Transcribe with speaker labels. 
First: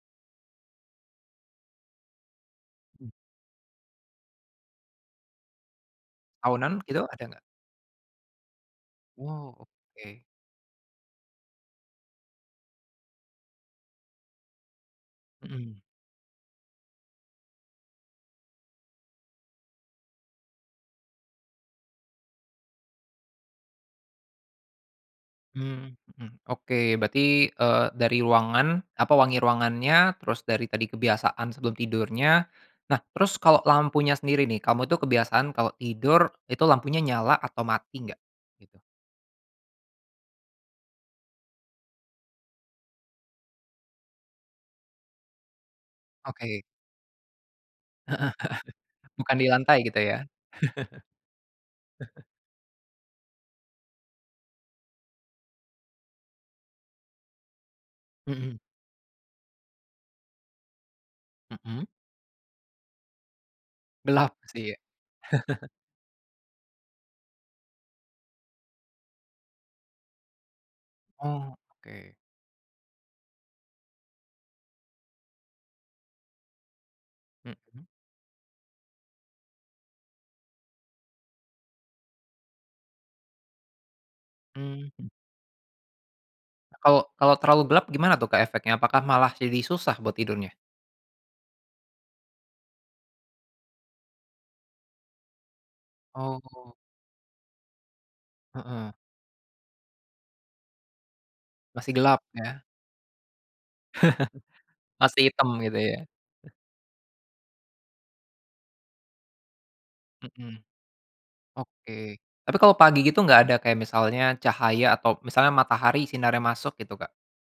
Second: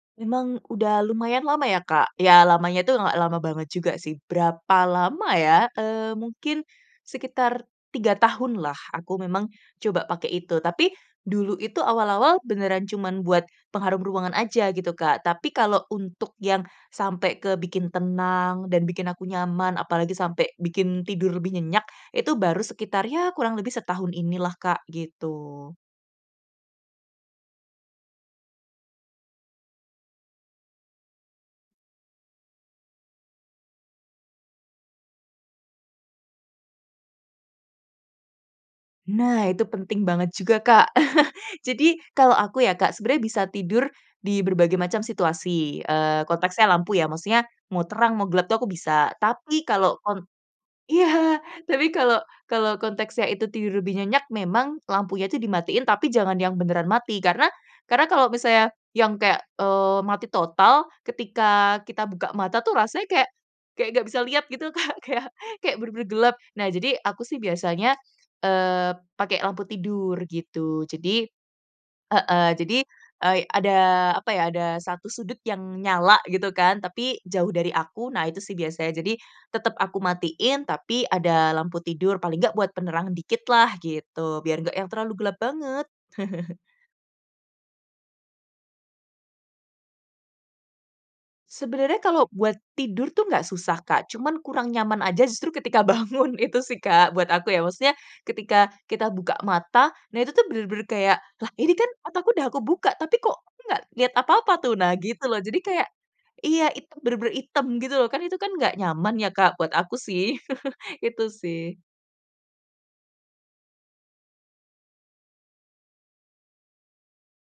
Speaker 1: Memang udah lumayan lama ya Ka, ya lamanya itu
Speaker 2: Eh.
Speaker 1: nggak lama banget juga sih. Berapa lama ya, eee, mungkin
Speaker 2: Aunan gitu ada nggak?
Speaker 1: sekitar 3 tahunlah aku memang
Speaker 2: Wow,
Speaker 1: coba
Speaker 2: oke.
Speaker 1: pakai itu. Tapi dulu itu awal-awal beneran cuman buat pengharum ruangan aja gitu Kak, tapi
Speaker 2: Mhm.
Speaker 1: kalau untuk yang sampai ke bikin tenang dan bikin aku nyaman apalagi sampai bikin tidur lebih nyenyak itu baru sekitar ya kurang lebih setahun ini lah Kak, gitu.
Speaker 2: Hmm, mhm, oke. Berarti, eee, dari ruangan, apa wangi ruangannya terus dari tadi kebiasaan sebelum tidurnya. Nah terus kalau lampunya sendiri nih kamu tuh kebiasaan kalau tidur itu lampunya nyala atau mati nggak? gitu.
Speaker 1: Nah, itu penting banget juga, Kak. Jadi kalau aku ya Kak, sebenarnya bisa tidur di berbagai macam situasi, eee,
Speaker 2: Oke.
Speaker 1: konteksnya lampu ya, maksudnya mau terang,
Speaker 2: Heeh
Speaker 1: mau
Speaker 2: heeh,
Speaker 1: gelap tuh aku bisa.
Speaker 2: bukan di
Speaker 1: Tapi
Speaker 2: lantai
Speaker 1: kalau
Speaker 2: gitu ya?
Speaker 1: kon iya, tapi kalau kalau konteksnya itu tidur lebih nyenyak memang lampunya itu dimatiin, tapi jangan yang beneran mati, karena karena kalau
Speaker 2: Mhm.
Speaker 1: misalnya yang kayak, eee, mati total ketika
Speaker 2: Mhm.
Speaker 1: kita buka mata tuh rasanya kayak kayak nggak bisa
Speaker 2: Gelap
Speaker 1: lihat gitu
Speaker 2: sih ya.
Speaker 1: Kak, kayak kayak bener-bener gelap. Nah jadi aku sih biasanya, eee, pakai lampu tidur gitu, jadi
Speaker 2: Oh, oke.
Speaker 1: heeh, jadi ei ada, apa ya, ada 1 sudut yang nyala gitu kan tapi jauh dari
Speaker 2: Mhm.
Speaker 1: aku, nah itu sih biasanya. Jadi tetep aku matiin tapi ada lampu tidur paling nggak buat penerangan dikit lah gitu, biar nggak yang
Speaker 2: Mmm.
Speaker 1: terlalu gelap banget.
Speaker 2: Kalau kalau terlalu gelap gimana tuh Kak efeknya? Apakah malah jadi susah buat tidurnya?
Speaker 1: Sebenarnya kalau buat tidur tuh nggak susah Kak, cuma kurang nyaman aja justru ketika bangun itu
Speaker 2: Oh.
Speaker 1: sih Kak, buat aku ya. Maksudnya ketika
Speaker 2: Heeh.
Speaker 1: kita buka mata, nah itu tuh bener-bener kayak, "Lah ini
Speaker 2: Masih
Speaker 1: kan
Speaker 2: gelap
Speaker 1: otakku udah
Speaker 2: ya.
Speaker 1: kebuka, tapi kok aku nggak lihat apa-apa tuh," nah
Speaker 2: Masih
Speaker 1: gitu loh.
Speaker 2: hitam
Speaker 1: Jadi
Speaker 2: gitu
Speaker 1: kayak
Speaker 2: ya.
Speaker 1: iya hitam benar-benar hitam gitu, kan itu kan nggak nyaman ya Kak buat aku sih,
Speaker 2: Mhm.
Speaker 1: itu sih.
Speaker 2: Oke, tapi kalau pagi gitu nggak ada kayak misalnya cahaya atau misalnya matahari sinarnya masuk gitu, Kak?